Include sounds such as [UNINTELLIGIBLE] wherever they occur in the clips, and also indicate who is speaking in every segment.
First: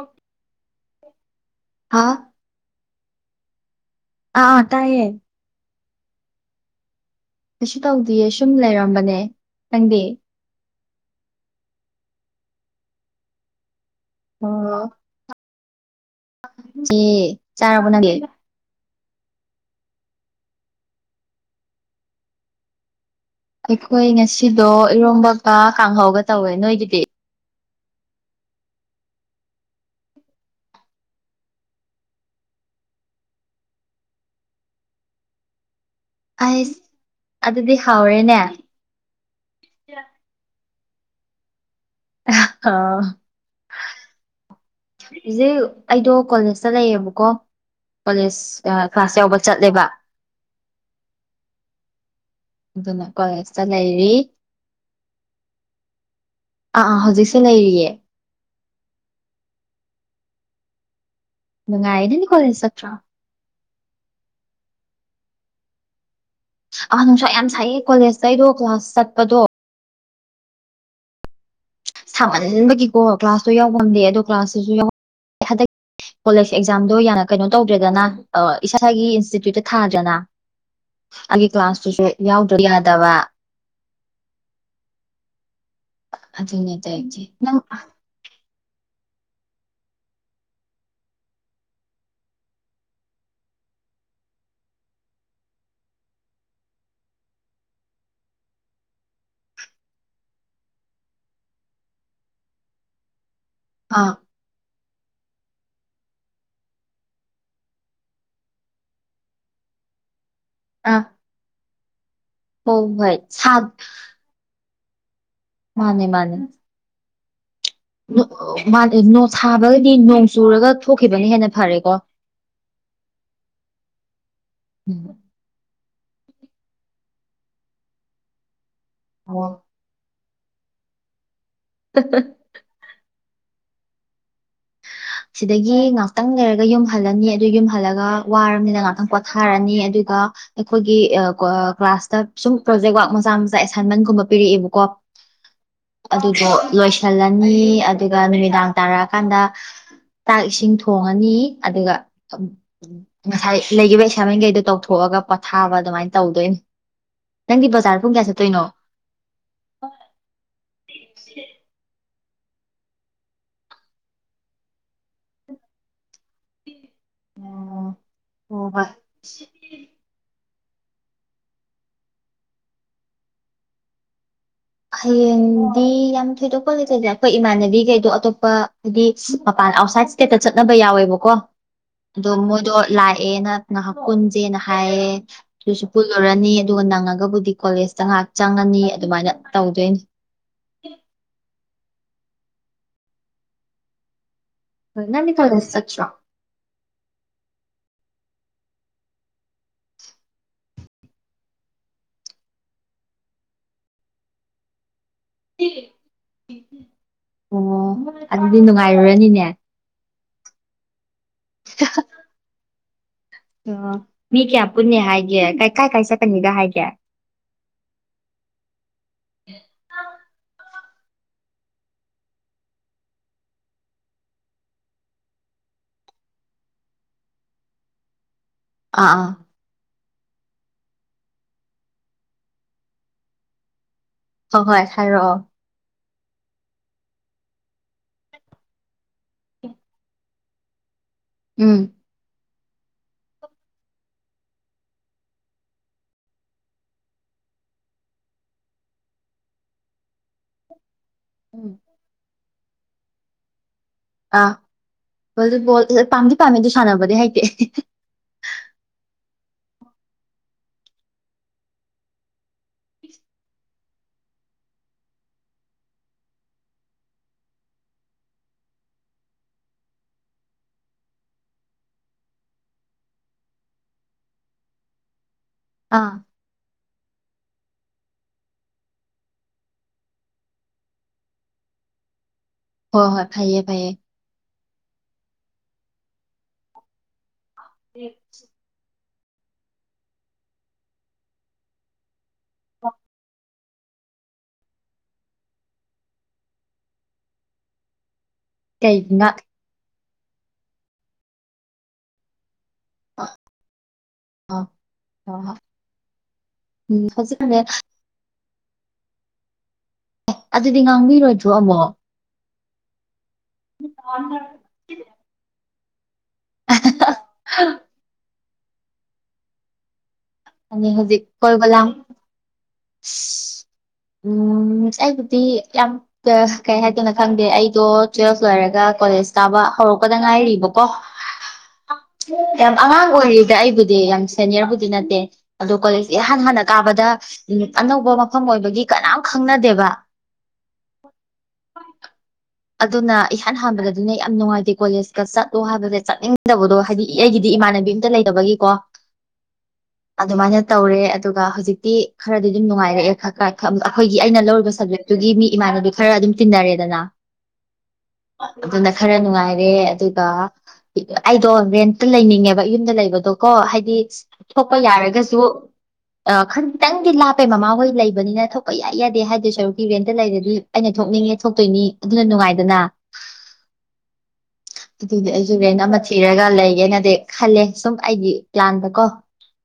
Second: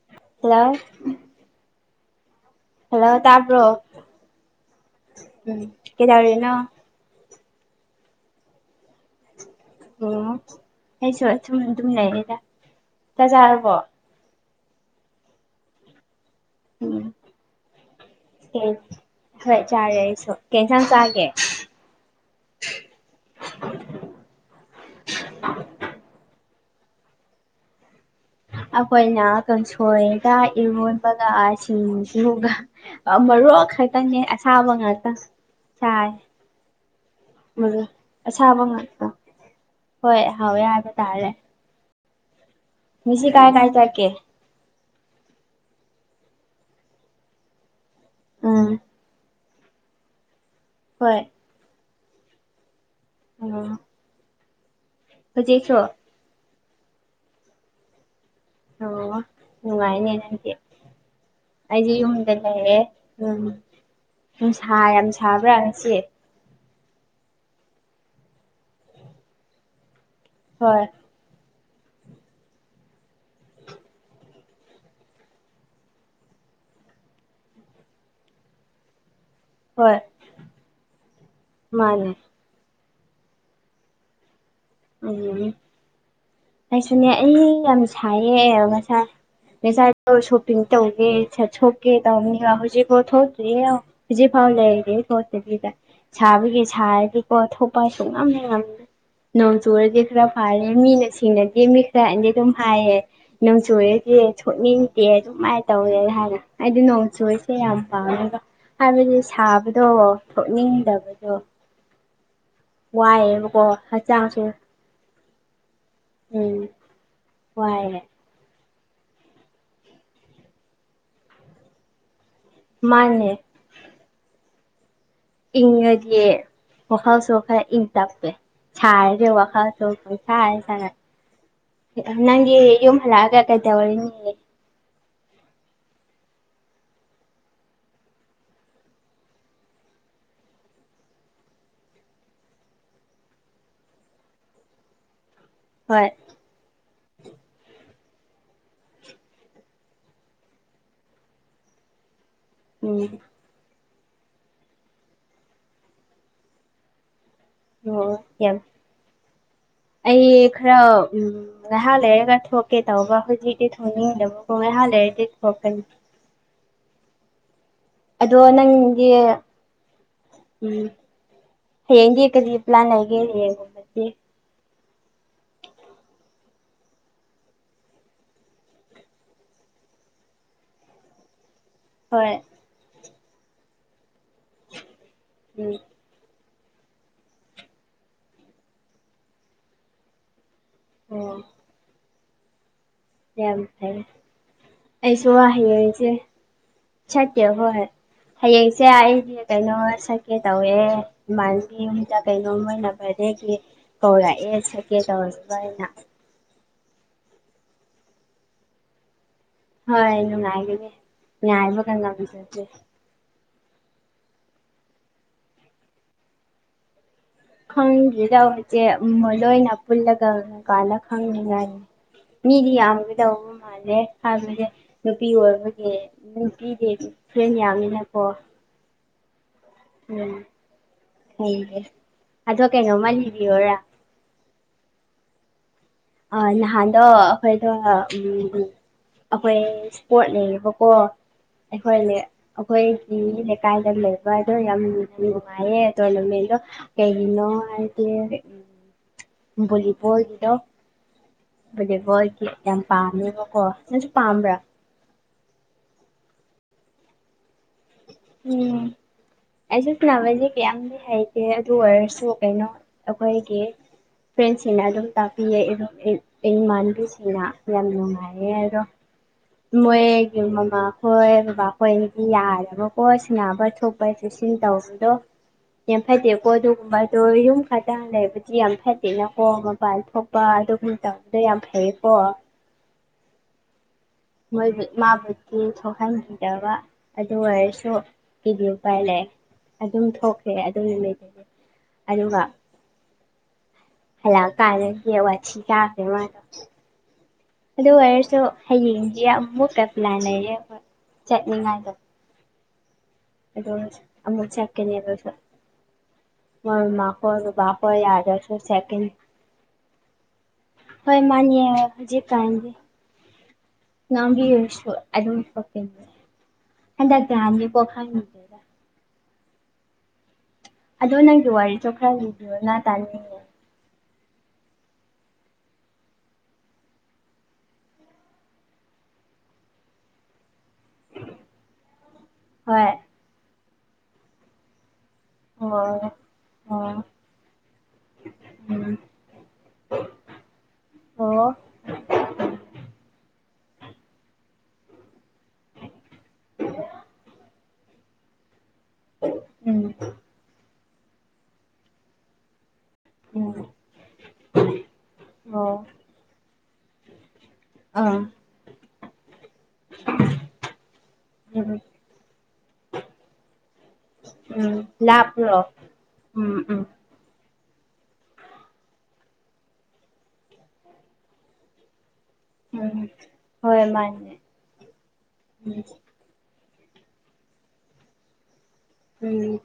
Speaker 1: ꯑꯣꯛ
Speaker 2: hello
Speaker 1: ꯍꯥꯥ
Speaker 2: hello ꯇꯥꯕ꯭ꯔꯣ
Speaker 1: ꯑꯥ ꯑ ꯇꯥꯏꯌꯦ
Speaker 2: ꯎꯝ ꯀꯩꯗꯕꯔꯤꯅ
Speaker 1: ꯀꯩꯁꯨ ꯇꯧꯗꯦꯌꯦ ꯁꯨꯝ ꯂꯩꯔꯝꯕꯅꯦ ꯅꯪꯗꯦ
Speaker 2: ꯑꯩꯁꯨꯊꯨꯝ ꯑꯗꯨꯝ ꯂꯩꯔꯤꯗ ꯆꯖꯥꯔꯕꯣ
Speaker 1: ꯑꯣ
Speaker 2: ꯎꯝ
Speaker 1: ꯁꯤ ꯆꯥꯕꯅꯒꯦ
Speaker 2: ꯍꯣꯏ ꯆꯥꯔꯦ ꯑꯩꯁꯨ ꯀꯦꯟꯁꯥꯡ ꯆꯥꯒꯦ
Speaker 1: ꯑꯩꯈꯣꯏ ꯉꯁꯤꯗꯣ ꯏꯔꯣꯝꯕꯀ ꯀꯥꯡꯍꯧꯒ ꯇꯧꯋꯦ ꯅꯣꯏꯒꯤꯗꯤ
Speaker 2: ꯑꯩꯈꯣꯏꯅ ꯀꯥꯡꯁꯣꯏꯒ ꯏꯔꯣꯟꯕꯒ ꯁꯤꯡꯁꯤꯡꯒ ꯃꯔꯨꯞ ꯈꯛꯇꯪꯅꯦ ꯑꯁꯥꯕ ꯉꯥꯛꯇ ꯁꯥꯏ
Speaker 1: ꯑꯩꯁ
Speaker 2: ꯃ
Speaker 1: ꯑꯗꯨꯗꯤ ꯍꯥꯎꯔꯦꯅꯦ
Speaker 2: ꯑꯁꯥꯕꯉꯥꯛ ꯍꯣꯏ ꯍꯥꯎꯋꯦ ꯌꯥꯕ ꯇꯥꯔꯔꯦ
Speaker 1: ꯑ
Speaker 2: ꯀꯥꯏ ꯀꯥꯏ ꯆꯥꯏꯀꯦ
Speaker 1: ꯏꯦ ꯑꯩꯗꯣ ꯀꯣꯂꯦꯖꯇ ꯂꯩꯌꯦꯕꯀꯣ
Speaker 2: ꯎꯝ
Speaker 1: ꯀꯣꯂꯦꯖ ꯀ꯭ꯂꯥꯁ ꯌꯥꯎꯕ ꯆꯠꯂꯦꯕ
Speaker 2: ꯍꯣꯏ
Speaker 1: ꯑꯗꯨꯅ ꯀꯣꯂꯦꯖꯇ ꯂꯩꯔꯤ
Speaker 2: ꯖꯦꯛꯁꯣ
Speaker 1: ꯑꯥ ꯑꯥ ꯍꯧꯖꯤꯛꯁꯦ ꯂꯩꯔꯤꯌꯦ
Speaker 2: ꯑꯣ ꯎꯅꯨꯡꯉꯥꯏꯅꯦꯅꯦ ꯑꯩꯗꯤ
Speaker 1: ꯅꯨꯡꯉꯥꯏꯌꯦ ꯅꯪꯗꯤ ꯀꯣꯂꯦꯖ
Speaker 2: ꯌꯗꯗꯑꯦ
Speaker 1: ꯆꯠꯇ꯭ꯔꯣ
Speaker 2: ꯎꯝ ꯝꯁꯥ ꯌꯥꯝ ꯁꯥꯕ꯭ꯔꯥ ꯉꯁꯤꯦ
Speaker 1: ꯑ ꯅꯨꯡꯁꯥ ꯌꯥꯝ ꯁꯥꯏꯌꯦ ꯀꯣꯂꯦꯖꯇ ꯑꯩꯗꯣ ꯀ꯭ꯂꯥꯁ ꯆꯠꯄꯗꯣ
Speaker 2: ꯍꯣꯏ
Speaker 1: ꯁꯥꯃꯟꯕꯒꯤꯀꯣ ꯀ꯭ꯂꯥꯁꯇꯣ ꯌꯥꯎꯐꯝꯗꯦ ꯑꯗꯣ ꯀ꯭ꯂꯥꯁꯇꯁꯨ ꯌꯥꯎ ꯍꯟꯗꯛ ꯀꯣꯂꯦꯖ ꯑꯦꯛꯖꯥꯝꯗꯣ ꯌꯥꯝꯅ ꯀꯩꯅꯣ ꯇꯧꯗ꯭ꯔꯦꯗꯅ ꯏꯁꯥꯒꯤ ꯏꯟꯇꯤꯇ꯭ꯌꯨꯠꯇ
Speaker 2: ꯍꯣꯏ
Speaker 1: ꯊꯥꯖꯅ ꯑꯩꯒꯤ ꯀ꯭ꯂꯥꯁꯇꯨꯁꯨ
Speaker 2: ꯃꯥꯅꯦ
Speaker 1: ꯌꯥꯎꯗ ꯌꯥꯗꯕ
Speaker 2: ꯎ
Speaker 1: ꯑꯗꯨꯅꯦ
Speaker 2: ꯂꯥꯏꯁꯨꯅꯦ
Speaker 1: ꯇꯧꯔꯤꯁꯦ
Speaker 2: ꯑꯩ
Speaker 1: ꯅꯪ
Speaker 2: ꯌꯥꯝ
Speaker 1: ꯑꯥ
Speaker 2: ꯁꯥꯏꯌꯦ ꯉꯁꯥꯏ ꯉꯁꯥꯏꯗ ꯁꯣꯄꯤꯡ ꯇꯧꯒꯦ ꯆ ꯁꯣꯛꯀꯦ ꯇꯧꯅꯤꯕ ꯍꯧꯖꯤꯛꯐꯥꯎ ꯊꯣꯛꯇ꯭ꯔꯤꯌꯦ ꯍꯧꯖꯤꯛꯐꯥꯎ ꯂꯩꯔꯤꯦ ꯈꯣꯠꯇꯕꯤꯗ ꯁꯥꯕꯒꯤ ꯁꯥꯔꯗꯤꯀꯣ ꯊꯣꯛꯄ ꯍꯥꯏꯁꯨ ꯉꯝꯅ ꯉꯝ ꯅꯣꯡ ꯆꯨꯔꯗꯤ ꯈꯔ ꯐꯥꯔꯦ ꯃꯤꯅ ꯁꯤꯡꯅꯗꯦ ꯃꯤ ꯈꯔ ꯍꯥꯏꯅꯗꯤ ꯑꯗꯨꯝ ꯍꯥꯏꯌꯦ ꯅꯁꯨꯨꯑꯦ ꯀꯦ ꯁꯣꯛꯅꯤꯡꯗꯦ ꯑꯗꯨꯃꯥꯏ ꯇꯧꯋꯦ ꯍꯥꯏꯅ ꯑꯩꯗꯤ ꯅꯣꯡ ꯆꯨꯁꯦ ꯌꯥꯝ ꯄꯥꯝꯃꯦꯒ ꯍꯥꯏꯕꯗꯤ ꯁꯥꯕꯗꯣ
Speaker 1: ꯑꯥ
Speaker 2: ꯊꯣꯛꯅꯤꯡꯗꯕꯗꯣ꯫
Speaker 1: ꯍꯣꯏ ꯍꯣꯏ ꯁꯥ
Speaker 2: ꯋꯥꯏꯌꯦꯕꯀꯣ ꯍꯛꯆꯥꯡꯁꯨ
Speaker 1: ꯃꯥꯅꯦ ꯃꯥꯅꯦ
Speaker 2: ꯋꯥꯏꯌꯦ
Speaker 1: ꯅꯣ ꯃꯥ ꯅꯣ ꯁꯥꯕꯒꯗꯤ ꯅꯣꯡ ꯆꯨꯔꯒ ꯊꯣꯛꯈꯤꯕꯅ ꯍꯦꯟꯅ ꯐꯔꯦꯀꯣ꯫
Speaker 2: ꯃꯥꯅꯦ
Speaker 1: [UNINTELLIGIBLE]
Speaker 2: ꯏꯪꯉꯗꯤ ꯋꯥꯈꯜꯁꯨ ꯈꯔ ꯏꯪ ꯇꯞꯄꯦ ꯁꯥꯔꯗꯤ
Speaker 1: ꯑꯣ
Speaker 2: ꯋꯥꯈꯜ ꯄꯩꯁꯥ ꯁꯥꯅ ꯅꯪꯒꯤ ꯌꯨꯝ ꯍꯜꯂꯛꯑꯒ ꯀꯩꯗꯧꯔꯤꯅꯤ [UNINTELLIGIBLE]
Speaker 1: ꯁꯤꯗꯒꯤ ꯉꯥꯏꯍꯥꯛꯇꯪ ꯂꯩꯔꯒ ꯌꯨꯝꯍꯜꯂꯅꯤ ꯑꯗꯨ ꯌꯨꯝꯍꯜꯂꯒ ꯋꯥꯔꯕꯅꯤꯅ ꯉꯍꯥꯛꯇꯪ ꯄꯣꯊꯥꯔꯅꯤ ꯑꯗꯨꯒ ꯑꯩꯈꯣꯏꯒꯤ ꯀ꯭ꯂꯥꯁꯇ ꯁꯨꯝ ꯄ꯭ꯔꯣꯖꯦꯛ ꯋꯥꯔꯛ ꯃꯆꯥ ꯃꯆꯥ ꯑꯦꯁꯥꯏꯟꯃꯦꯟꯒꯨꯝꯕ ꯄꯤꯔꯛꯑꯦꯕꯀꯣ
Speaker 2: ꯍꯣꯏ
Speaker 1: ꯑꯗꯨꯨꯕꯣ ꯂꯣꯏꯁꯤꯜꯂꯅꯤ ꯑꯗꯨꯒ ꯅꯨꯃꯤꯗꯥꯡ ꯇꯥꯔꯛꯑꯀꯥꯟꯗ ꯆꯥꯛ ꯏꯁꯤꯡ ꯊꯣꯡꯉꯅꯤ ꯑꯗꯨꯒ
Speaker 2: ꯎꯝ
Speaker 1: ꯉꯁꯥꯏ ꯂꯩꯈꯤꯕ ꯏꯁꯥꯃꯛꯈꯩꯗꯣ ꯇꯧꯊꯣꯛꯑꯒ ꯄꯣꯊꯥꯕ ꯑꯗꯨꯃꯥꯏꯅ ꯇꯧꯗꯣꯏꯅꯤ ꯅꯪꯒꯤ ꯕꯖꯥꯔ ꯄꯨꯡ
Speaker 2: ꯑꯣ
Speaker 1: ꯀꯌꯥ
Speaker 2: ꯌꯥꯝ
Speaker 1: ꯆꯠꯇꯣꯏꯅꯣ?
Speaker 2: ꯑꯩ ꯈꯔ ꯎꯝ ꯉꯥꯏꯍꯥꯛ ꯂꯩꯔꯒ ꯊꯣꯛꯀꯦ ꯇꯧꯕ ꯍꯧꯖꯤꯛꯇꯗꯤ ꯊꯣꯡꯅꯤꯡꯗꯕꯣ ꯉꯥꯏꯍꯥꯛ ꯂꯩꯔꯗꯤ ꯊꯣꯛꯀꯅꯤ꯫
Speaker 1: ꯑꯣ
Speaker 2: ꯑꯗꯣꯒ
Speaker 1: ꯍꯣꯏ
Speaker 2: ꯅꯪꯒꯤ ꯎꯝ ꯍꯌꯦꯡꯗꯤ ꯀꯔꯤ ꯄ꯭ꯂꯥꯟ ꯂꯩꯒꯦ ꯌꯦꯉꯣ꯫
Speaker 1: ꯍꯌꯦꯡꯗꯤ ꯌꯥꯝ ꯊꯣꯏꯗꯣꯛꯄ ꯂꯩꯇꯗꯦ ꯑꯈꯣꯏ ꯏꯃꯥꯟꯅꯕꯤꯈꯩꯗꯣ ꯑꯇꯣꯞꯄ ꯍꯥꯏꯗꯤ ꯃꯄꯥꯟ ꯑꯥꯎꯠꯁꯥꯏꯠ ꯀꯦꯠꯇ ꯆꯠꯅꯕ ꯌꯥꯎꯋꯦꯕꯀꯣ ꯑꯗꯣ
Speaker 2: ꯍꯣꯏ
Speaker 1: ꯃꯣꯏꯗꯣ ꯂꯥꯛꯑꯦꯅ ꯉꯍꯥꯛ ꯀꯨꯟꯖꯦꯅ ꯍꯥꯏꯌꯦ
Speaker 2: ꯎꯝ
Speaker 1: ꯑꯗꯨꯁꯨ ꯄꯨꯜꯂꯨꯔꯅꯤ ꯑꯗꯨꯒ ꯅꯪꯉꯒꯕꯨꯗꯤ ꯀꯣꯂꯦꯖꯇ ꯉꯥꯍꯥꯛ ꯆꯪꯉꯅꯤ ꯑꯗꯨꯃꯥꯏꯅ ꯇꯧꯗꯨꯏꯅꯤ꯫
Speaker 2: ꯑꯣ ꯌꯥꯝ ꯐꯩ
Speaker 1: ꯍꯣꯏ
Speaker 2: ꯑꯩꯁꯨ
Speaker 1: ꯅꯪꯗꯤ ꯀꯣꯂꯦꯖ ꯆꯠꯇ꯭ꯔꯣ
Speaker 2: ꯋꯥꯍꯩꯁꯦ ꯁꯇꯦ ꯍꯣꯍꯣꯏ꯫ ꯍꯌꯦꯡꯁꯦ ꯑꯩ ꯀꯩꯅꯣ ꯁꯛꯀꯦ ꯇꯧꯋꯦ ꯏꯃꯥꯟꯕꯤ ꯌꯨꯝꯗ ꯀꯩꯅꯣ ꯃꯣꯏꯅ ꯕꯥꯔꯗꯦꯒꯤ ꯀꯧꯔꯑꯦ ꯁꯀꯦ ꯇꯧꯔꯤꯕ ꯑꯩꯅ
Speaker 1: ꯑꯣ ꯑꯗꯨꯗꯤ ꯅꯨꯡꯉꯥꯏꯔꯨꯔꯅꯤꯅꯦ꯫
Speaker 2: ꯍꯣꯏ ꯅꯨꯡꯉꯥꯏꯒꯅꯤ ꯉꯥꯏꯕꯒ ꯉꯝꯖꯗꯔ꯭ꯦ
Speaker 1: ꯑꯣ ꯃꯤ ꯀꯌꯥ ꯄꯨꯟꯅꯤ ꯍꯥꯏꯒꯦ ꯀ ꯀꯥꯏ ꯀꯥꯏ ꯆꯠꯀꯅꯤꯒ ꯍꯥꯏꯒꯦ?
Speaker 2: ꯈꯪꯗ꯭ꯔꯤꯗ ꯍꯨꯏꯆꯦ ꯎꯝ ꯃꯣꯏꯗ ꯑꯣꯏꯅ ꯄꯨꯜꯂꯒ ꯀꯥꯜꯂ ꯈꯪꯅꯤꯉꯥꯏꯅꯤ꯫ ꯃꯤꯗꯤ ꯌꯥꯝꯒꯗꯧ ꯃꯥꯥꯜꯂꯦ ꯍꯥꯏꯕꯁꯦ ꯅꯨꯄꯤ ꯑꯣꯏꯕꯗꯤ ꯅꯨꯄꯤꯗꯤ ꯐ꯭ꯔꯦꯟ ꯌꯥꯝꯅꯤꯅꯀꯣ
Speaker 1: ꯑꯥ ꯑꯥ
Speaker 2: ꯎꯝ ꯍꯗꯦ ꯑꯗꯣ ꯀꯩꯅꯣꯝꯃ ꯂꯤꯕꯤꯌꯣꯔꯥ?
Speaker 1: ꯍꯣ ꯍꯣꯏ ꯍꯥꯏꯔꯛꯑꯣ
Speaker 2: ꯑ ꯅꯍꯥꯟꯗꯣ ꯑꯈꯣꯏꯗꯣ ꯎꯝ ꯑꯈꯣꯏ ꯁꯄꯣꯔꯠ ꯂꯩꯌꯦꯕꯀꯣ
Speaker 1: ꯎꯝ
Speaker 2: ꯑꯈꯣꯏꯅꯦ ꯑꯩꯈꯣꯏꯒꯤ ꯂꯩꯀꯥꯏꯗ ꯂꯩꯕ ꯑꯗꯣ ꯌꯥꯝꯅ ꯅꯨꯡꯉꯥꯏꯌꯦ ꯇꯣꯔꯅꯥꯃꯦꯟꯗꯣ ꯀꯩꯒꯤꯅꯣ ꯍꯥꯏꯗꯤ ꯕꯣꯂꯤꯕꯣꯜ ꯒꯤꯗꯣ ꯌꯦꯒꯣꯒꯤ ꯌꯥꯝ ꯄꯥꯝꯃꯦꯕꯀꯣ ꯅꯪꯁꯨ ꯄꯥꯝꯕ꯭ꯔꯥ?
Speaker 1: ꯕꯣꯂꯤꯕꯣꯜ ꯄꯥꯝꯗꯤ ꯄꯥꯝꯃꯦ ꯑꯗꯨ ꯁꯥꯟꯅꯕꯗꯤ ꯍꯩꯇꯦ꯫
Speaker 2: ꯎꯝ ꯑꯩꯁꯨ ꯁꯥꯟꯅꯕꯁꯦ ꯀꯌꯥꯝꯗꯤ ꯍꯩꯇꯦ ꯑꯗꯨ ꯑꯣꯏꯔꯁꯨ ꯀꯩꯅꯣ ꯑꯩꯈꯣꯏꯒꯤ ꯐ꯭ꯔꯦꯟꯁꯤꯡꯅ ꯑꯗꯨꯝ ꯇꯥꯛꯄꯤꯌꯦ ꯑꯩ ꯏꯃꯥꯟꯕꯤꯁꯤꯡꯅ ꯌꯥꯝ ꯅꯨꯡꯉꯥꯏꯌꯦ ꯑꯗꯣ ꯃꯣꯏꯒꯤ ꯃꯃꯥꯈꯣꯏ ꯕꯕꯥꯈꯣꯏꯗꯤ ꯌꯥꯔꯦꯕꯀꯣ ꯁꯤꯅꯕ ꯊꯣꯛ
Speaker 1: ꯑꯥ
Speaker 2: [UNINTELLIGIBLE] ꯀꯣ ꯑꯗꯨꯒꯨꯝꯕꯗꯣ ꯌꯨꯝ ꯈꯗ ꯂꯩꯕꯗꯤ ꯌꯥꯝ ꯐꯠꯇꯦꯅꯀꯣ ꯃꯄꯥꯟ ꯊꯣꯛꯄ ꯑꯗꯨꯒꯨꯝꯕ ꯇꯧ ꯑꯗꯨ ꯌꯥꯝ ꯐꯩꯌꯦ ꯀꯣ
Speaker 1: ꯍꯣꯏ ꯍꯣꯏ ꯐꯩꯌꯦ ꯐꯩꯌꯦ꯫
Speaker 2: ꯃꯣꯏꯕꯨ ꯃꯥꯕꯨꯗꯤ ꯊꯣꯛꯍꯟꯈꯤꯗꯕ ꯑꯗꯨ ꯑꯣꯏꯔꯁꯨ ꯀꯩꯗꯤ ꯎꯄꯥꯏ ꯂꯩꯛꯑꯦ ꯑꯗꯨꯝ ꯊꯣꯛꯈ꯭ꯔꯦ ꯑꯗꯨ ꯅꯨꯃꯤꯠꯇꯗꯤ ꯑꯗꯨꯒ
Speaker 1: ꯑꯣ
Speaker 2: ꯍꯂꯛ ꯑ ꯀꯟꯗ ꯁꯤꯁꯦ ꯋꯥꯊꯤ ꯆꯥꯗꯣꯏ ꯃꯥꯂꯦ꯫ ꯑꯗꯨ ꯑꯣꯏꯔꯁꯨ
Speaker 1: ꯀꯩ
Speaker 2: ꯍꯌꯦꯡꯖꯦ
Speaker 1: ꯉꯥꯛ
Speaker 2: ꯑꯃꯨꯛꯀ ꯄ꯭ꯂꯥꯟ ꯂꯩꯌꯦ ꯈꯣꯏ ꯆꯠꯅꯤꯉꯥꯏꯗꯣ꯫
Speaker 1: ꯑ
Speaker 2: ꯑꯗꯣ ꯑꯃꯨꯛ
Speaker 1: ꯑ
Speaker 2: ꯆꯠꯀꯅꯤ ꯑꯗꯁꯨ
Speaker 1: ꯍꯣꯏ ꯍꯣꯏ
Speaker 2: ꯃꯣꯏ
Speaker 1: ꯎꯝ
Speaker 2: ꯃꯃꯥ ꯈꯣꯏ
Speaker 1: ꯍꯧꯖꯤꯛꯀꯥꯟꯅꯦ
Speaker 2: ꯕꯥꯕꯥ ꯈꯣꯏ ꯌꯥꯗꯁ [UNINTELLIGIBLE]
Speaker 1: ꯑꯗꯨꯗꯤ
Speaker 2: ꯍꯣꯏ
Speaker 1: ꯉꯥꯡꯕꯤꯔꯣꯏꯗ꯭ꯔꯣ
Speaker 2: ꯃꯥꯟꯅꯦ
Speaker 1: ꯑꯃꯨꯛ
Speaker 2: ꯍꯨꯖꯤꯛ ꯀꯥꯟꯖꯦ ꯅꯪꯒꯤ [UNINTELLIGIBLE] ꯍꯟꯗꯛ ꯀꯥꯡꯗꯤꯀꯣ ꯈꯪꯅꯤ
Speaker 1: ꯑꯅꯤ
Speaker 2: ꯑꯗꯣ
Speaker 1: ꯍꯧꯖꯤꯛ
Speaker 2: ꯅꯪꯒꯤ
Speaker 1: ꯀꯣꯏꯕ ꯂꯥꯡ
Speaker 2: ꯋꯥꯔꯤꯗꯣ ꯈꯔ ꯂꯤꯕꯤꯌꯣꯅ ꯇꯥꯅꯤꯡꯉꯦ
Speaker 1: ꯎꯝ ꯑꯩꯕꯨꯗꯤ ꯌꯥꯝ ꯀꯩ ꯍꯥꯏꯗꯣꯏꯅꯣ ꯈꯪꯗꯦ ꯑꯩꯗꯣ ꯇꯨꯋꯦꯜꯐ ꯂꯣꯏꯔꯒ ꯀꯣꯂꯦꯖ ꯀꯥꯕ ꯍꯧꯔꯛꯄꯗ ꯉꯥꯏꯔꯤꯕꯣ ꯀꯣ ꯌꯥꯝ
Speaker 2: ꯍꯣꯏ
Speaker 1: ꯑꯉꯥꯡ ꯑꯣꯏꯔꯤꯗ ꯑꯩꯕꯨꯗꯤ ꯌꯥꯝ ꯁꯦꯅꯤꯌꯔꯕꯨꯗꯤ ꯅꯠꯇꯦ ꯑꯗꯣ
Speaker 2: ꯑꯣ
Speaker 1: ꯀꯣꯂꯦꯖꯁ ꯏꯍꯥꯟ ꯍꯥꯟꯅ
Speaker 2: ꯑꯣ
Speaker 1: ꯀꯥꯕꯗ ꯑꯅꯧꯕ ꯃꯐꯝ ꯑꯣꯏꯕꯒꯤ
Speaker 2: ꯎꯝ
Speaker 1: ꯀꯅꯥꯝ ꯈꯪꯅꯗꯦꯕ
Speaker 2: ꯑꯣ
Speaker 1: ꯑꯗꯨꯅ ꯏꯍꯥꯟ ꯍꯥꯟꯕꯗꯤꯅꯦ ꯌꯥꯝ ꯅꯨꯡꯉꯥꯏꯇꯦ ꯀꯣꯂꯦꯖꯀ ꯆꯠꯂꯣ ꯍꯥꯏꯕꯁꯦ ꯆꯠꯅꯤꯡꯗꯕꯗꯣ ꯍꯥꯏꯗꯤ ꯑꯩꯒꯤꯗꯤ ꯏꯃꯥꯟꯅꯕꯤ ꯑꯝꯇ ꯂꯩꯇꯕꯒꯤꯀꯣ
Speaker 2: ꯎꯝ
Speaker 1: ꯑꯗꯨꯃꯥꯏꯅ ꯇꯧꯔꯦ ꯑꯗꯨꯒ ꯍꯧꯖꯤꯛꯇꯤ ꯈꯔꯗꯤ ꯑꯗꯨꯝ ꯅꯨꯡꯉꯥꯏꯔꯛꯑꯦ ꯈꯔ
Speaker 2: ꯎꯝ
Speaker 1: ꯈꯔ ꯑꯩꯈꯣꯏꯒꯤ ꯑꯩꯅ ꯂꯧꯔꯤꯕ ꯁꯕꯖꯦꯛꯇꯨꯒꯤ ꯃꯤ
Speaker 2: ꯑꯣ
Speaker 1: ꯏꯃꯥꯟꯅꯕꯤ ꯈꯔ ꯑꯗꯨꯝ ꯇꯤꯟꯅꯔꯦꯗꯅ
Speaker 2: ꯑꯥ
Speaker 1: ꯑꯗꯨꯅ ꯈꯔ ꯅꯨꯡꯉꯥꯏ ꯔꯦ ꯑꯗꯨꯒ ꯑꯩꯗꯣ
Speaker 2: ꯎꯝ
Speaker 1: ꯔꯦꯟꯇ ꯂꯩꯅꯤꯡꯉꯦꯕ ꯌꯨꯝꯗ ꯂꯩꯕꯗꯣ ꯀꯣ ꯍꯥꯏꯗꯤ
Speaker 2: ꯎꯝ
Speaker 1: ꯊꯣꯛꯄ ꯌꯥꯔꯒꯁꯨ
Speaker 2: ꯂꯥꯞꯄ꯭ꯔꯣ ꯎꯝ ꯎꯝ
Speaker 1: ꯈꯔꯇꯪꯗꯤ ꯂꯞꯄꯦ ꯑꯩꯈꯣꯏ ꯃꯃꯥꯍꯣꯏ ꯂꯩꯕꯅꯤꯅ ꯊꯣꯛꯄ ꯌꯥꯏ ꯌꯥꯗꯦ ꯍꯥꯏꯗꯣꯏ ꯁꯔꯨꯛꯀꯤ ꯔꯦꯟꯠꯇ ꯂꯩꯔꯗꯤ ꯑꯩꯅ ꯊꯣꯛꯅꯤꯡꯉꯦ ꯊꯣꯛꯇꯣꯏꯅꯤ ꯑꯗꯨꯅ ꯅꯨꯡꯉꯥꯏꯗꯅ
Speaker 2: ꯎꯝ ꯍꯣꯏ ꯃꯥꯅꯦ
Speaker 1: ꯑꯗꯨꯏꯗꯤ ꯑꯩꯁꯨ ꯔꯦꯟ
Speaker 2: ꯎꯝ
Speaker 1: ꯑꯃ ꯊꯤ ꯊꯤꯔꯒ ꯂꯩꯒꯦꯅꯗꯤ ꯈꯜꯂꯦ ꯁꯨꯝ ꯑꯩꯒꯤ ꯄ꯭ꯂꯥꯟꯗ ꯀꯣ
Speaker 2: ꯎꯝ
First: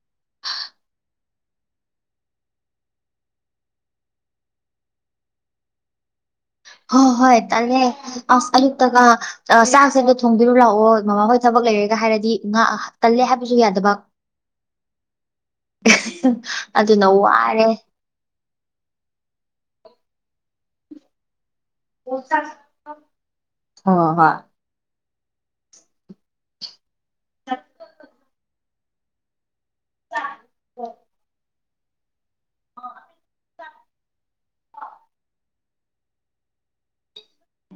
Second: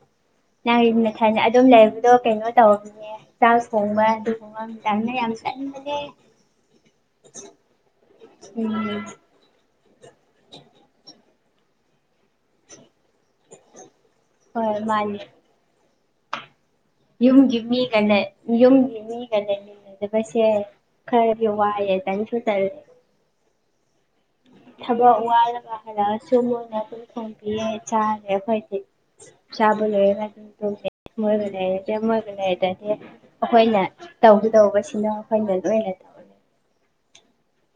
Speaker 2: ꯅꯪꯒꯤ ꯅꯊꯟꯗ ꯑꯗꯨꯝ ꯂꯩꯕꯗꯣ ꯀꯩꯅꯣ ꯇꯧꯅꯦ ꯆꯥꯛ ꯊꯣꯡꯕ ꯑꯗꯨꯒꯨꯝꯕ ꯌꯥꯝ ꯆꯪꯕꯅꯦ
Speaker 1: ꯍ ꯍꯣꯏ ꯇꯜꯂꯦ ꯑꯌꯨꯛꯇꯒ
Speaker 2: ꯎꯝ
Speaker 1: ꯑ ꯆꯥꯛꯁꯦ ꯑꯝꯇ ꯊꯣꯡꯕꯤꯔꯨ ꯂꯥꯛꯑꯣ ꯃꯃꯥꯍꯣꯏ ꯊꯕꯛ ꯂꯩꯔꯦꯒ ꯍꯥꯏꯔꯗꯤ ꯉꯥ ꯇꯜꯂꯦ ꯍꯥꯏꯕꯁꯨ ꯌꯥꯗꯕ
Speaker 2: ꯍꯣꯏ ꯃꯥꯅꯦ
Speaker 1: ꯑꯗꯨꯅ
Speaker 2: ꯌꯨꯝꯒꯤ
Speaker 1: ꯋꯥꯔꯦ
Speaker 2: ꯃꯤꯒ ꯌꯨꯝꯒꯤ ꯃꯤꯒꯅꯦ ꯂꯩꯃꯤꯟꯅꯗꯕꯁꯦ ꯈꯔꯗꯤ ꯋꯥꯏꯌꯦ ꯇꯟꯁꯨ ꯇꯜꯂꯦ ꯊꯕꯛ ꯋꯥꯔꯕ ꯍꯥꯜꯂꯛ ꯑꯁꯨ ꯃꯣꯏꯅ ꯑꯗꯨꯝ ꯊꯣꯡꯕꯤꯌꯦ ꯆꯥꯔꯦ ꯑꯩꯈꯣꯏꯗꯤ ꯆꯥꯕ ꯂꯣꯏꯔꯒ ꯑꯗꯨꯝ ꯇꯨꯝꯃꯦ ꯃꯣꯏꯒ ꯂꯩꯔꯦ ꯏꯌꯥꯝꯕꯒ ꯂꯩꯔꯗꯤ ꯑ ꯩꯈꯣꯏꯅ ꯇꯧꯒꯗꯧꯕꯁꯤꯅ ꯑꯩꯈꯣꯏꯅ ꯂꯣꯏꯅ ꯇꯧꯔꯦ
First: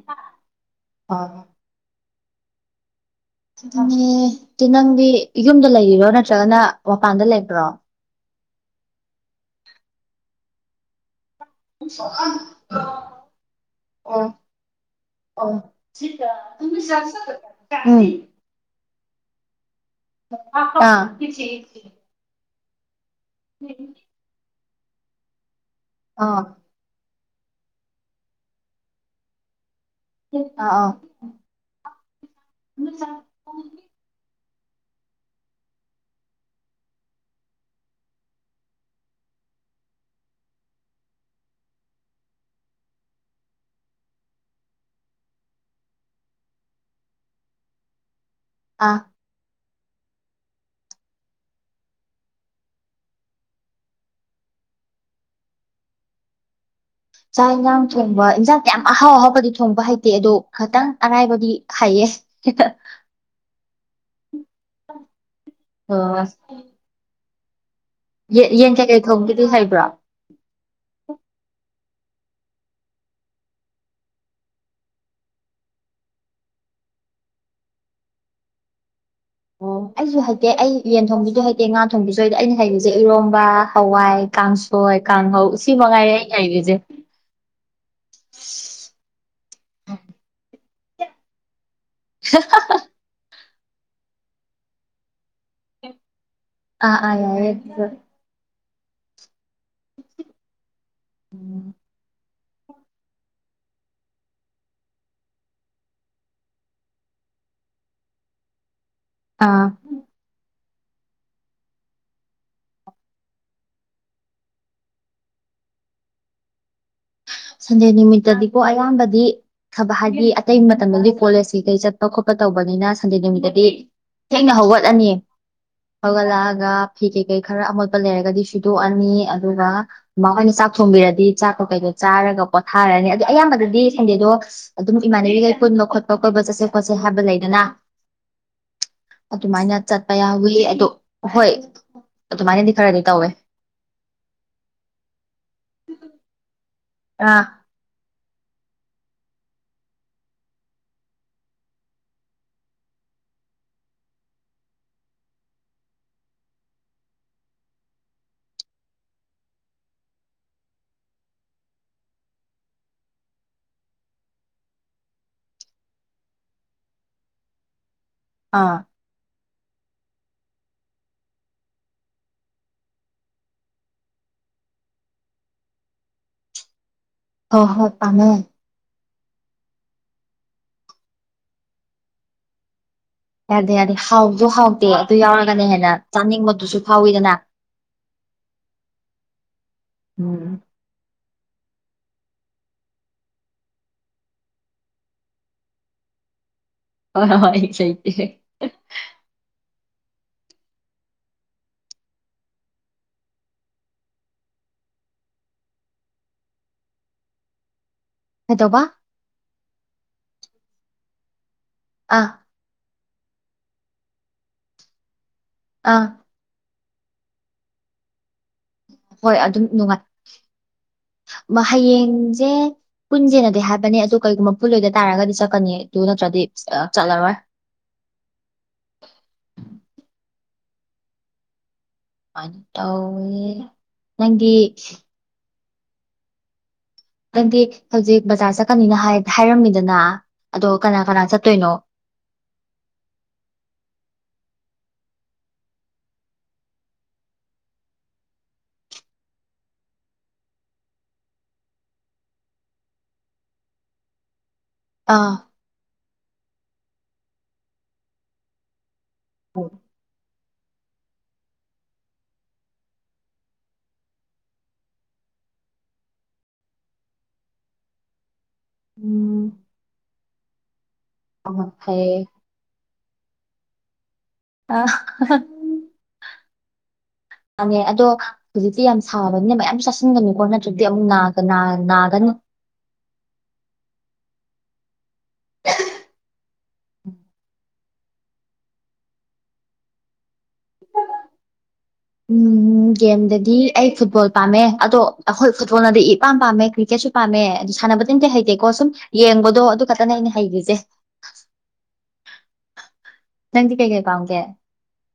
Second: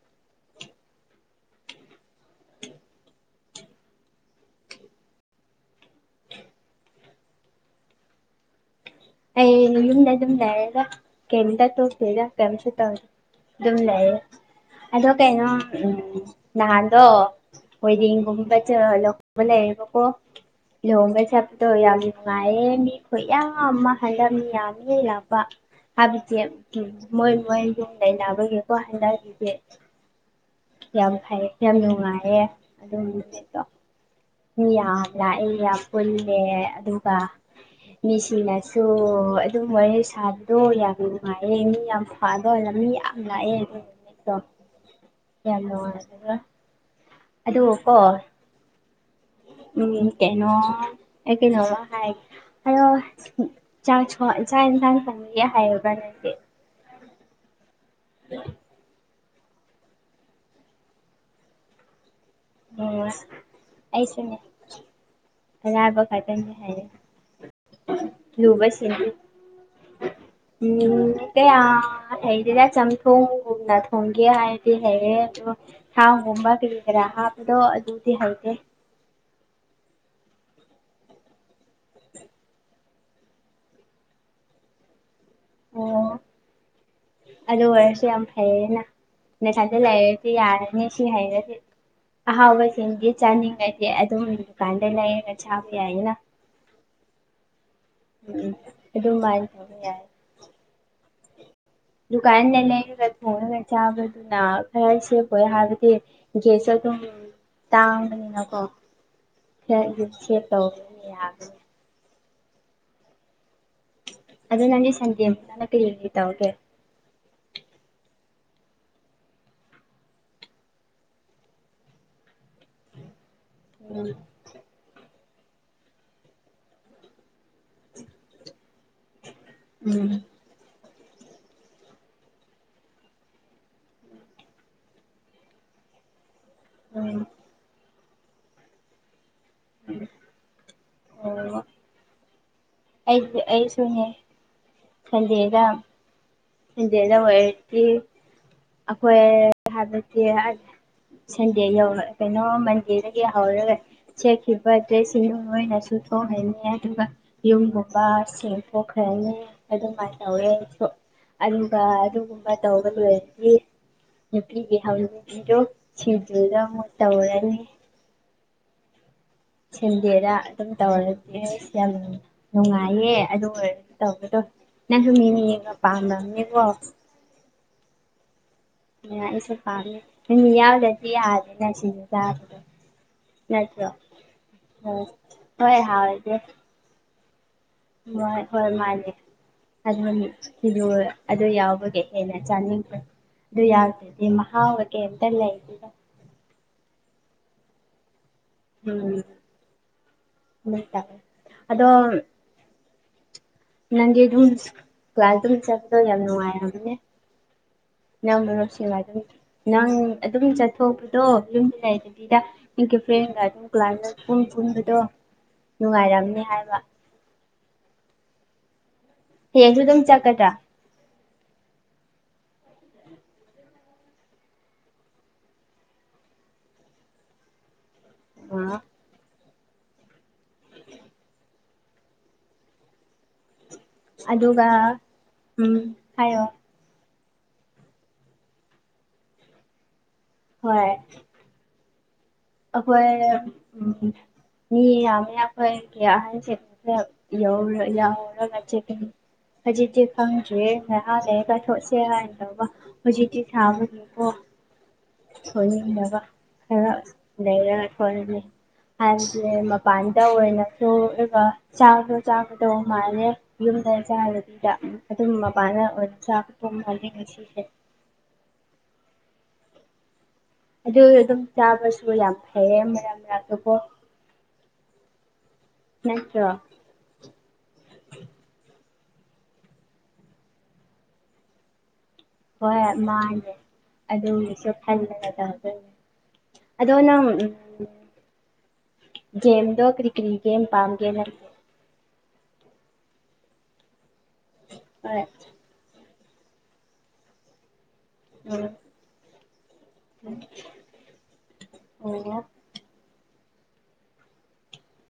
Speaker 1: ꯍꯥ ꯑꯥ ꯑꯗꯨ ꯅꯪꯗꯤ ꯌꯨꯝꯗ ꯂꯩꯔꯤꯔꯣ ꯅꯠꯇ꯭ꯔꯒꯅ ꯃꯄꯥꯟꯗ ꯂꯩꯕ꯭ꯔꯣ
Speaker 2: ꯑꯩ ꯌꯨꯝ ꯌꯨꯝꯗ ꯑꯗꯨꯝ ꯂꯩꯔꯒꯦ ꯀꯦꯝꯁꯨ ꯊꯣꯛꯇꯦꯗ ꯀꯦꯝꯁꯨ ꯇꯧꯗꯦ ꯗꯨꯝ ꯂꯩꯌꯦ
Speaker 1: ꯑꯣ
Speaker 2: ꯑꯗꯣ ꯀꯩꯅꯣ
Speaker 1: ꯑꯣ
Speaker 2: ꯎ ꯅꯍꯥꯟꯗꯣ
Speaker 1: ꯎꯝ
Speaker 2: ꯀꯣꯏꯔꯦꯡꯒꯨꯝꯕꯗꯣ ꯑꯃ ꯂꯩꯔꯦꯕꯀꯣ
Speaker 1: ꯑꯥ ꯑꯥ
Speaker 2: ꯂꯨꯍꯣꯡꯕꯩ ꯆꯥꯛꯇꯣ ꯌꯥꯝ ꯅꯨꯡꯉꯥꯏꯔꯦ ꯃꯤ ꯈꯨꯌꯥꯝ ꯑꯃ ꯍꯟꯗꯛ ꯃꯤ ꯌꯥꯝꯃꯤ ꯂꯥꯛꯄ ꯍꯥꯏꯕꯗꯤ
Speaker 1: ꯑꯥ
Speaker 2: ꯎꯝ ꯃꯣꯏ ꯃꯣꯏ ꯔꯨꯝ ꯂꯩꯅꯕꯒꯤꯀꯣ ꯍꯟꯅꯈꯤꯗꯦ
Speaker 1: ꯑꯧ ꯑꯧ
Speaker 2: ꯌꯥꯝ ꯐꯩ ꯌꯥꯝ ꯅꯨꯡꯉꯥꯏꯌꯦ ꯑꯗꯨꯒꯤꯗꯤ ꯃꯤ ꯌꯥꯝ ꯂꯥꯛꯑꯦ ꯌꯥꯝ ꯄꯨꯜꯂꯦ ꯑꯗꯨꯒ ꯃꯤꯁꯤꯡꯅꯁꯨ ꯑꯗꯨꯝ ꯋꯥꯔꯤ ꯁꯥꯕꯗꯣ ꯌꯥꯝ ꯅꯨꯡꯉꯥꯏꯌꯦ ꯃꯤ ꯌꯥꯝ ꯀꯥꯗ ꯑꯣꯏꯅ ꯃꯤ ꯌꯥꯝ ꯂꯥꯛꯑꯦ ꯑꯩꯈꯣꯏꯒꯤꯗꯣ ꯌꯥꯝ ꯅꯨꯉꯥꯏꯌꯦꯕ ꯑꯗꯨ ꯀꯣ
Speaker 1: ꯑꯥ
Speaker 2: ꯎꯝ ꯀꯩꯅꯣ ꯑꯩ ꯀꯩꯅꯣꯝꯃꯥ ꯍꯥꯏꯒꯦ ꯍꯌꯣ ꯆꯥꯛ ꯌꯦꯟꯁꯥꯡ ꯊꯣꯡꯕꯗꯤ ꯍꯥꯏꯔꯕ꯭ꯔꯥ ꯅꯪꯗꯤ
Speaker 1: ꯆꯥꯛ ꯌꯦꯟꯖꯥꯡ ꯊꯣꯡꯕ ꯏꯟꯖꯥꯡ ꯌꯥꯝ ꯑꯍꯥꯎ ꯑꯍꯥꯎꯕꯗꯤ ꯊꯣꯡꯕ ꯊꯣꯡꯕ ꯍꯩꯇꯦ ꯑꯗꯣ ꯈꯇꯪ ꯑꯔꯥꯏꯕꯗꯤ ꯍꯩꯌꯦ
Speaker 2: ꯎꯝ ꯑꯩꯁꯨꯅꯦ ꯑꯂꯥꯏꯕ
Speaker 1: ꯑꯣ
Speaker 2: ꯈꯇꯪꯗꯤ ꯍꯩꯔꯦ
Speaker 1: ꯌꯦꯟ ꯀꯩꯀꯩ ꯊꯧꯒꯦꯗ ꯍꯩꯕ꯭ꯔꯣ
Speaker 2: ꯎꯝ ꯀꯌꯥ ꯍꯩꯇꯦꯗ ꯆꯝꯊꯣꯡꯒꯨꯝꯅ ꯊꯣꯡꯒꯦ ꯍꯥꯏꯔꯗꯤ ꯍꯩꯔꯦ ꯑꯗꯣ ꯊꯥꯎꯒꯨꯝꯕ ꯀꯩꯔꯤ ꯀꯔꯥ ꯍꯥꯞꯄꯗꯣ ꯑꯗꯨꯗꯤ ꯍꯩꯗꯦ
Speaker 1: ꯑꯣ ꯑꯩꯁꯨ ꯍꯩꯇꯦ ꯑꯩ ꯌꯦꯟ ꯊꯣꯡꯕꯤꯁꯨ ꯍꯩꯇꯦ ꯉꯥ ꯊꯣꯡꯕꯤꯁꯨ ꯍꯩꯇꯦ ꯑꯩꯅ ꯍꯩꯕꯁꯦ ꯏꯔꯣꯝꯕ ꯍꯋꯥꯏ ꯀꯥꯡꯁꯣꯏ ꯀꯥꯡꯍꯧ ꯁꯤꯃꯛ
Speaker 2: ꯑꯣ
Speaker 1: ꯉꯥꯏꯔꯦ ꯑꯩꯅ ꯍꯩꯔꯤꯁꯦ
Speaker 2: ꯑꯗꯨ ꯑꯣꯏꯔꯁꯨ ꯌꯥꯝ ꯐꯩꯌꯦꯅ ꯉꯁꯥꯏꯗ ꯂꯩꯔꯁꯨ ꯌꯥꯔꯅꯤ ꯁꯤ ꯍꯩꯔꯗꯤ ꯑꯍꯥꯎꯕꯁꯤꯡꯁꯦ ꯆꯥꯅꯤꯡꯉꯥꯗꯤ ꯑꯗꯨꯝ ꯗꯨꯀꯥꯟꯗꯩ ꯂꯩꯔꯒ ꯆꯥꯕ ꯌꯥꯏꯌꯦꯅ
Speaker 1: ꯑꯥ ꯑꯥ ꯌꯥꯏꯌꯦ
Speaker 2: ꯎꯝ ꯎꯝ ꯑꯗꯨꯃꯥꯏꯅ ꯇꯧꯕ ꯌꯥꯏꯌꯦ
Speaker 1: ꯎ [UNINTELLIGIBLE]
Speaker 2: ꯗꯨꯀꯥꯟꯗꯩ ꯂꯩꯔꯒ ꯊꯣꯡꯉꯥꯒ ꯆꯥꯕꯗꯨꯅ ꯈꯔ ꯁꯦꯞ ꯑꯣꯏꯌꯦ ꯍꯥꯏꯕꯗꯤ ꯒꯦꯠꯁꯨ ꯑꯗꯨꯝ ꯇꯥꯡꯕꯅꯤꯅꯀꯣ
Speaker 1: ꯑꯥ
Speaker 2: ꯈ꯭ꯔ ꯑꯗꯨꯝ ꯁꯦꯞ ꯇꯧꯕ ꯌꯥꯒꯅꯤ ꯑꯗꯣ ꯅꯪꯗꯤ ꯁꯟꯗꯦ ꯅꯨꯃꯤꯠꯇꯥꯅ ꯀ꯭ꯔꯤ ꯀ꯭ꯔꯤ ꯇꯧꯒꯦ
Speaker 1: ꯁꯟꯗꯦ ꯅꯨꯃꯤꯠꯇꯥꯗꯤꯀꯣ ꯑꯌꯥꯝꯕꯗꯤ ꯊꯕꯛ ꯍꯥꯏꯗꯤ ꯑꯇꯩ ꯃꯇꯝꯗꯗꯤ ꯀꯣꯂꯦꯖꯀꯤ ꯀꯩ ꯀꯩ ꯆꯠꯄ ꯈꯣꯠꯄ ꯇꯧꯕꯅꯤꯅ ꯁꯟꯗꯦ ꯅꯨꯃꯤꯠꯇꯗꯤ
Speaker 2: ꯎꯝ [UNINTELLIGIBLE]
Speaker 1: ꯊꯦꯡꯅ ꯍꯧꯒꯠꯂꯥꯅꯤ ꯍꯧꯒꯠꯂꯛꯑꯒ ꯐꯤ ꯀꯩ ꯀꯩ ꯀꯩ ꯈꯔ ꯑꯃꯣꯠꯄ ꯂꯩꯔꯒꯗꯤ ꯁꯨꯗꯣꯛꯑꯅꯤ ꯑꯗꯨꯒ
Speaker 2: ꯎꯝ
Speaker 1: ꯃꯥꯃꯥ ꯍꯣꯏꯅ ꯆꯥꯛ ꯊꯣꯡꯕꯤꯔꯗꯤ ꯆꯥꯛ ꯀꯩꯩꯗꯣ ꯆꯥꯔꯒ ꯄꯣꯠꯊꯥꯔꯅꯤ ꯑꯗꯣ ꯑꯌꯥꯝꯕꯗꯗꯤ ꯁꯟꯗꯦꯗꯣ ꯑꯗꯨꯝ ꯏꯃꯥꯟꯅꯕꯤꯒꯩ ꯄꯨꯟꯕ ꯈꯣꯠꯄ ꯀꯣꯏꯕ ꯆꯠꯁꯦ ꯈꯣꯠꯁꯦ ꯍꯥꯏꯕ
Speaker 2: ꯎꯝ
Speaker 1: ꯂꯩꯗꯅ ꯑꯗꯨꯃꯥꯏꯅ ꯆꯠꯄ ꯌꯥꯎꯋꯤ ꯑꯗꯣ ꯍꯣꯏ
Speaker 2: ꯑꯣ
Speaker 1: ꯑꯗꯨꯃꯥꯏꯅꯗꯤ ꯈꯔꯥꯗꯤ ꯇꯧꯋꯦ
Speaker 2: ꯑꯩꯁꯨꯨꯅꯦ ꯈꯪꯗꯦꯗ ꯁꯟꯗꯦꯗꯥ
Speaker 1: ꯑꯥ
Speaker 2: ꯑꯣꯏꯔꯗꯤ ꯑꯩꯈꯣꯏ ꯍꯥꯏꯕꯗꯤ ꯁꯟꯗꯦ ꯌꯧꯔꯣꯏ ꯀꯩꯅꯣ ꯃꯟꯗꯦꯗꯥꯒꯤ ꯍꯧꯔꯒ ꯁꯦꯠꯈꯤꯕ ꯗ꯭ꯔꯦꯁ ꯁꯤꯡꯗꯣ ꯂꯣꯏꯅ ꯁꯨꯗꯣꯛ ꯍꯟꯅꯤ ꯑꯗꯨꯒ ꯌꯨꯝꯒꯨꯝꯕ ꯁꯦꯡꯇꯣꯛ ꯈ꯭ꯔꯅꯤ ꯑꯗꯨꯃꯥꯏꯅ ꯇꯧꯋꯦ ꯑꯩꯁꯨ ꯑꯗꯨꯒ ꯑꯗꯨꯒꯨꯝꯕ ꯇꯧꯕ ꯂꯣꯏꯔꯗꯤ ꯅꯨꯄꯤꯒꯤ ꯍꯧꯅꯕꯤꯗꯣ ꯁꯤꯡꯖꯨꯗ ꯑꯃꯨꯛ ꯇꯧꯔꯥꯅꯤ
Speaker 1: ꯑꯥ
Speaker 2: ꯁꯟꯗꯦꯗꯥ ꯑꯗꯨꯝ ꯇꯧꯔꯗꯤ ꯑꯁ ꯌꯥꯝ ꯅꯨꯡꯉꯥꯏꯌꯦ ꯑꯗꯨ ꯑꯣꯏꯔꯒ ꯇꯧꯕꯗꯣ ꯅꯪꯁꯨ ꯃꯤ ꯃꯤꯒ ꯌꯦꯟꯒ ꯄꯥꯝꯔꯝꯅꯤꯀꯣ
Speaker 1: ꯍꯣ ꯍꯣꯏ ꯄꯥꯝꯃꯦ
Speaker 2: ꯁꯨ ꯄꯥꯝ ꯃꯤ ꯌꯥꯎꯗꯗꯤ ꯌꯥꯗꯦ ꯅꯁꯤꯗꯗ
Speaker 1: ꯌꯥꯗꯦ ꯌꯥꯗꯦ ꯍꯥꯎꯗꯣ ꯍꯥꯎꯗꯦ
Speaker 2: ꯍꯣꯏ
Speaker 1: ꯑꯗꯨ ꯌꯥꯎꯔꯒꯅꯦ
Speaker 2: ꯍꯣꯏ
Speaker 1: ꯍꯦꯟꯅ
Speaker 2: ꯍꯥꯎꯗꯤ
Speaker 1: ꯆꯥꯅꯤꯡꯕꯗꯨꯁꯨ ꯐꯥꯎꯋꯤꯗꯅ
Speaker 2: ꯍꯣꯏ ꯍꯣꯏ ꯃꯥꯅꯦꯦ
Speaker 1: ꯎꯝ
Speaker 2: ꯑꯗꯨꯅꯤꯗ ꯑꯗꯨ ꯌꯥꯎꯕꯒꯤꯦ ꯍꯦꯟꯅ ꯆꯥꯅꯤꯡꯗ꯭ꯔꯦ ꯑꯗꯨ ꯌꯥꯎꯗꯗꯤ ꯃ ꯃꯍꯥ ꯑꯣꯏꯇꯦ ꯑꯦꯟꯅꯦ ꯍꯥꯏ
Speaker 1: ꯍꯣꯏ ꯍꯣꯏ ꯁꯩ
Speaker 2: ꯎꯝ ꯇ ꯑꯗꯣ ꯅꯪꯒꯤ ꯑꯗꯨꯝ ꯀ꯭ꯂꯥꯁ ꯑꯗꯨꯝ ꯆꯠꯄꯗꯣ ꯌꯥꯝ ꯅꯨꯡꯉꯥꯏꯔꯕꯅꯦ ꯅꯪ
Speaker 1: ꯀꯩꯗꯧꯕ
Speaker 2: ꯃꯔꯨꯞꯁꯤꯅ ꯑꯗꯨꯝ ꯅꯪ ꯑꯗꯨꯝ ꯆꯠꯊꯣꯛꯄꯗꯣ
Speaker 1: ꯑꯥ
Speaker 2: ꯌꯨꯝꯗꯉꯩꯗꯕꯤꯗ ꯑꯩꯒꯤ ꯐ꯭ꯔꯦꯟꯒ ꯑꯗꯨꯝ ꯀ꯭ꯂꯥꯏ ꯄꯨꯡ ꯄꯨꯟꯕꯗꯣ
Speaker 1: ꯑꯥ
Speaker 2: ꯅꯨꯡꯉꯥꯏꯔꯝꯅꯤ ꯍꯥꯏꯕ
Speaker 1: ꯍꯣꯏ ꯑꯗꯨꯝ
Speaker 2: ꯍꯌꯦꯡꯁꯨ
Speaker 1: ꯅꯨꯡꯉꯥꯏ
Speaker 2: ꯆꯠꯀꯗ꯭ꯔꯥ
Speaker 1: ꯍꯌꯦꯡꯁꯦ ꯄꯨꯟꯖꯦꯅꯗꯤ ꯍꯥꯏꯕꯅꯦ ꯑꯗꯣ ꯀꯩꯒꯨꯝꯕ ꯄꯨꯜꯂꯣꯏꯗ ꯇꯥꯔꯒꯗꯤ ꯆꯠꯀꯥꯅꯤ ꯑꯩ ꯑꯗꯨ ꯅꯠꯇ꯭ꯔꯗꯤ ꯆꯠꯂꯥꯔꯣꯏ
Speaker 2: ꯑꯥ [UNINTELLIGIBLE]
Speaker 1: ꯑꯗꯨꯃꯥꯏꯅ ꯇꯧꯋꯤ
Speaker 2: ꯑꯗꯨꯒ ꯎꯝ ꯍꯥꯏꯌꯣ
Speaker 1: ꯅꯪꯗꯤ ꯍꯧꯖꯤꯛ ꯕꯖꯥꯔ ꯆꯠꯀꯅꯤꯅ ꯍꯥꯏꯔꯝꯃꯤꯗꯅ
Speaker 2: ꯍꯣꯏ
Speaker 1: ꯑꯗꯣ ꯀꯅꯥ ꯀꯅꯥ ꯆꯠꯇꯣꯏꯅꯣ
Speaker 2: ꯑꯩꯈꯣꯏ ꯃꯤ ꯌꯥꯝꯃꯦ ꯑꯩꯈꯣꯏꯒꯤ ꯑꯍꯟꯁꯤꯡ ꯈ꯭ꯔ ꯌꯥꯎꯔꯒ ꯆꯠꯀꯅꯤ ꯍꯧꯖꯤꯛꯇꯤ ꯈꯪꯗ꯭ꯔꯤꯌꯦ ꯉꯥꯏꯍꯥꯛ ꯂꯩꯔꯒ ꯊꯣꯛꯁꯤꯔꯥꯅ ꯇꯧꯕ ꯍꯧꯖꯤꯛꯇꯤ ꯁꯥꯕꯒꯤꯀꯣ
Speaker 1: ꯑꯥ
Speaker 2: ꯁꯣꯏꯅꯕ ꯈꯔ ꯂꯩꯔꯒ ꯈꯅꯤ [UNINTELLIGIBLE] ꯍꯥꯏꯕꯗꯤ ꯃꯄꯥꯟꯗ ꯑꯣꯏꯅꯁꯨ ꯑꯗꯨꯒ ꯆꯥꯛꯗꯣ ꯆꯥꯒꯗꯧꯕ ꯃꯥꯥꯜꯂꯦ ꯌꯨꯝꯗ ꯆꯥꯗꯕꯗꯤꯗ ꯑꯗꯨꯝ ꯃꯄꯥꯟꯗ ꯑꯣꯏꯅ ꯆꯥꯒꯗꯧꯕ ꯃꯥꯜꯂꯦ ꯉꯥꯁꯤꯁꯦ
Speaker 1: ꯎꯝ
Speaker 2: ꯑꯗꯨ ꯑꯗꯨꯝ
Speaker 1: ꯍꯣꯏ
Speaker 2: ꯆꯥꯕꯁꯨ
Speaker 1: ꯐꯩꯌꯦ
Speaker 2: ꯌꯥꯝ ꯐꯩꯌꯦ ꯃꯔꯝ ꯑꯗꯨꯀꯣ
Speaker 1: ꯑ
Speaker 2: ꯅꯠꯇ꯭ꯔ
Speaker 1: ꯃꯥꯅꯦ ꯑꯗꯣ ꯍꯧꯖꯤꯛꯇꯤ ꯌꯥꯝ ꯁꯥꯕꯅꯤꯅ ꯃꯌꯥꯝ ꯆꯥꯁꯤꯟꯒꯅꯤꯀꯣ ꯅꯠꯇ꯭ꯔꯗꯤ ꯑꯃꯨꯛꯅꯥ ꯅꯥꯒꯅꯤ
Speaker 2: ꯍꯣꯏ ꯃꯥꯅꯦꯦ ꯑꯗꯨꯒꯤꯁꯨ ꯈꯟꯗꯅꯅꯦ ꯑꯗꯣꯅ ꯦꯝꯗꯣ ꯀꯔꯤ ꯀꯔꯤꯒꯦꯦꯝ ꯄꯥꯝꯒꯦ ꯅ
Speaker 1: ꯎꯝ ꯒꯦꯝꯗꯗꯤ ꯑꯩ ꯐꯨꯠꯕꯣꯜ ꯄꯥꯝꯃꯦ ꯑꯗꯣ
Speaker 2: ꯍꯣꯏ
Speaker 1: ꯑꯩꯈꯣꯏ ꯐꯨꯠꯕꯣꯜꯅꯗꯤ ꯑꯄꯥꯝ ꯄꯥꯝꯃꯦ ꯀ꯭ꯔꯤꯛꯀꯦꯠꯁꯨ ꯄꯥꯝꯃꯦ ꯑꯗꯨ ꯁꯥꯟꯅꯕꯗꯤꯝꯇ
Speaker 2: ꯎꯝ
Speaker 1: ꯍꯩꯇꯦꯀꯣ ꯁꯨꯝ ꯌꯦꯡꯕꯗꯣ ꯑꯗꯨ ꯐꯠꯇꯅ ꯑꯩꯅ ꯍꯩꯈꯤꯁꯦ
Speaker 2: ꯑꯣ
Speaker 1: ꯅꯪꯗꯤ ꯀꯩ ꯀꯩ ꯄꯥꯝꯒꯦ